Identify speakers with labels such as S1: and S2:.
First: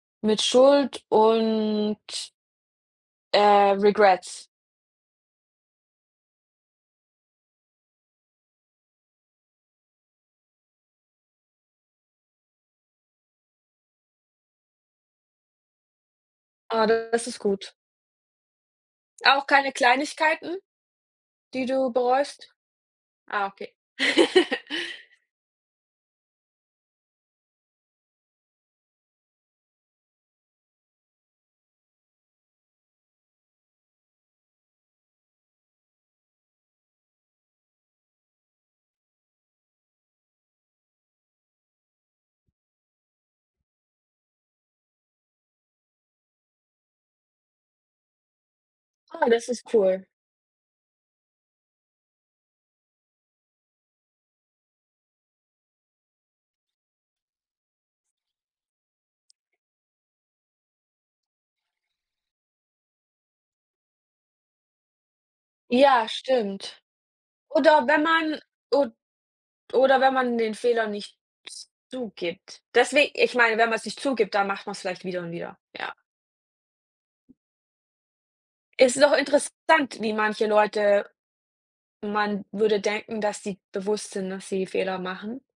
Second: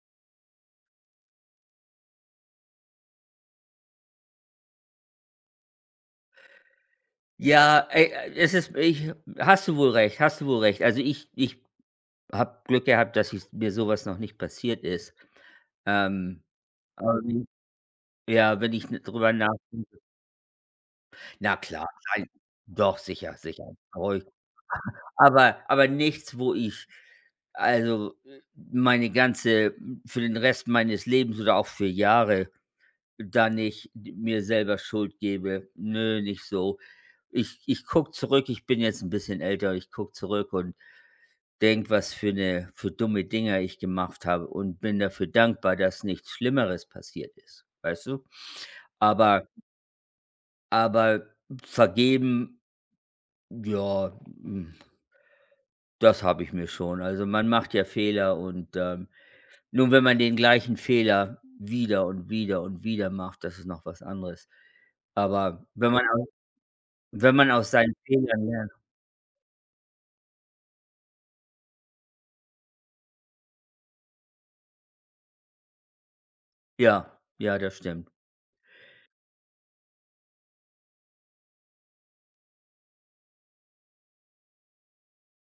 S1: Mit Schuld und äh, Regrets.
S2: Ja, ey, es ist ich hast du wohl recht hast du wohl recht. Also, ich ich habe Glück gehabt, dass ich mir so was noch nicht passiert ist. Ähm,
S1: Ah, da das ist
S2: [unintelligible]
S1: gut.
S2: ja, wenn ich n drüber
S1: Auch keine
S2: nachdenke
S1: Kleinigkeiten,
S2: Na
S1: die
S2: klar
S1: du
S2: nein
S1: bereust?
S2: doch sicher
S1: Ah, okay.
S2: sicher. Bereue ich. Aber aber nichts, wo ich also, meine ganze für den Rest meines Lebens oder auch für Jahre da nicht mir selber Schuld gebe. Nö, nicht so. Ich ich gucke zurück, ich bin jetzt 'n bisschen älter ich gucke zurück und denke, was für 'ne für dumme Dinger ich gemacht habe und bin dafür dankbar, dass nichts Schlimmeres passiert ist. Weißt du,
S1: Ah,
S2: aber
S1: das ist cool.
S2: aber vergeben, ja, hm das habe ich mir schon. Also, man macht ja Fehler und, ähm, nur, wenn man den gleichen Fehler wieder und wieder und wieder macht, das ist noch was anderes. Aber wenn man
S1: Ja,
S2: aus
S1: stimmt.
S2: wenn man aus
S1: Oder
S2: seinen
S1: wenn man
S2: Fehlern lernt
S1: od oder wenn man den Fehler nicht z zugibt. Deswe ich meine, wenn man's nicht zugibt, dann macht man's vielleicht wieder und wieder, ja.
S2: Ja. Ja, das stimmt.
S1: Es ist auch interessant, wie manche Leute man würde denken, dass die bewusst sind, dass sie Fehler machen.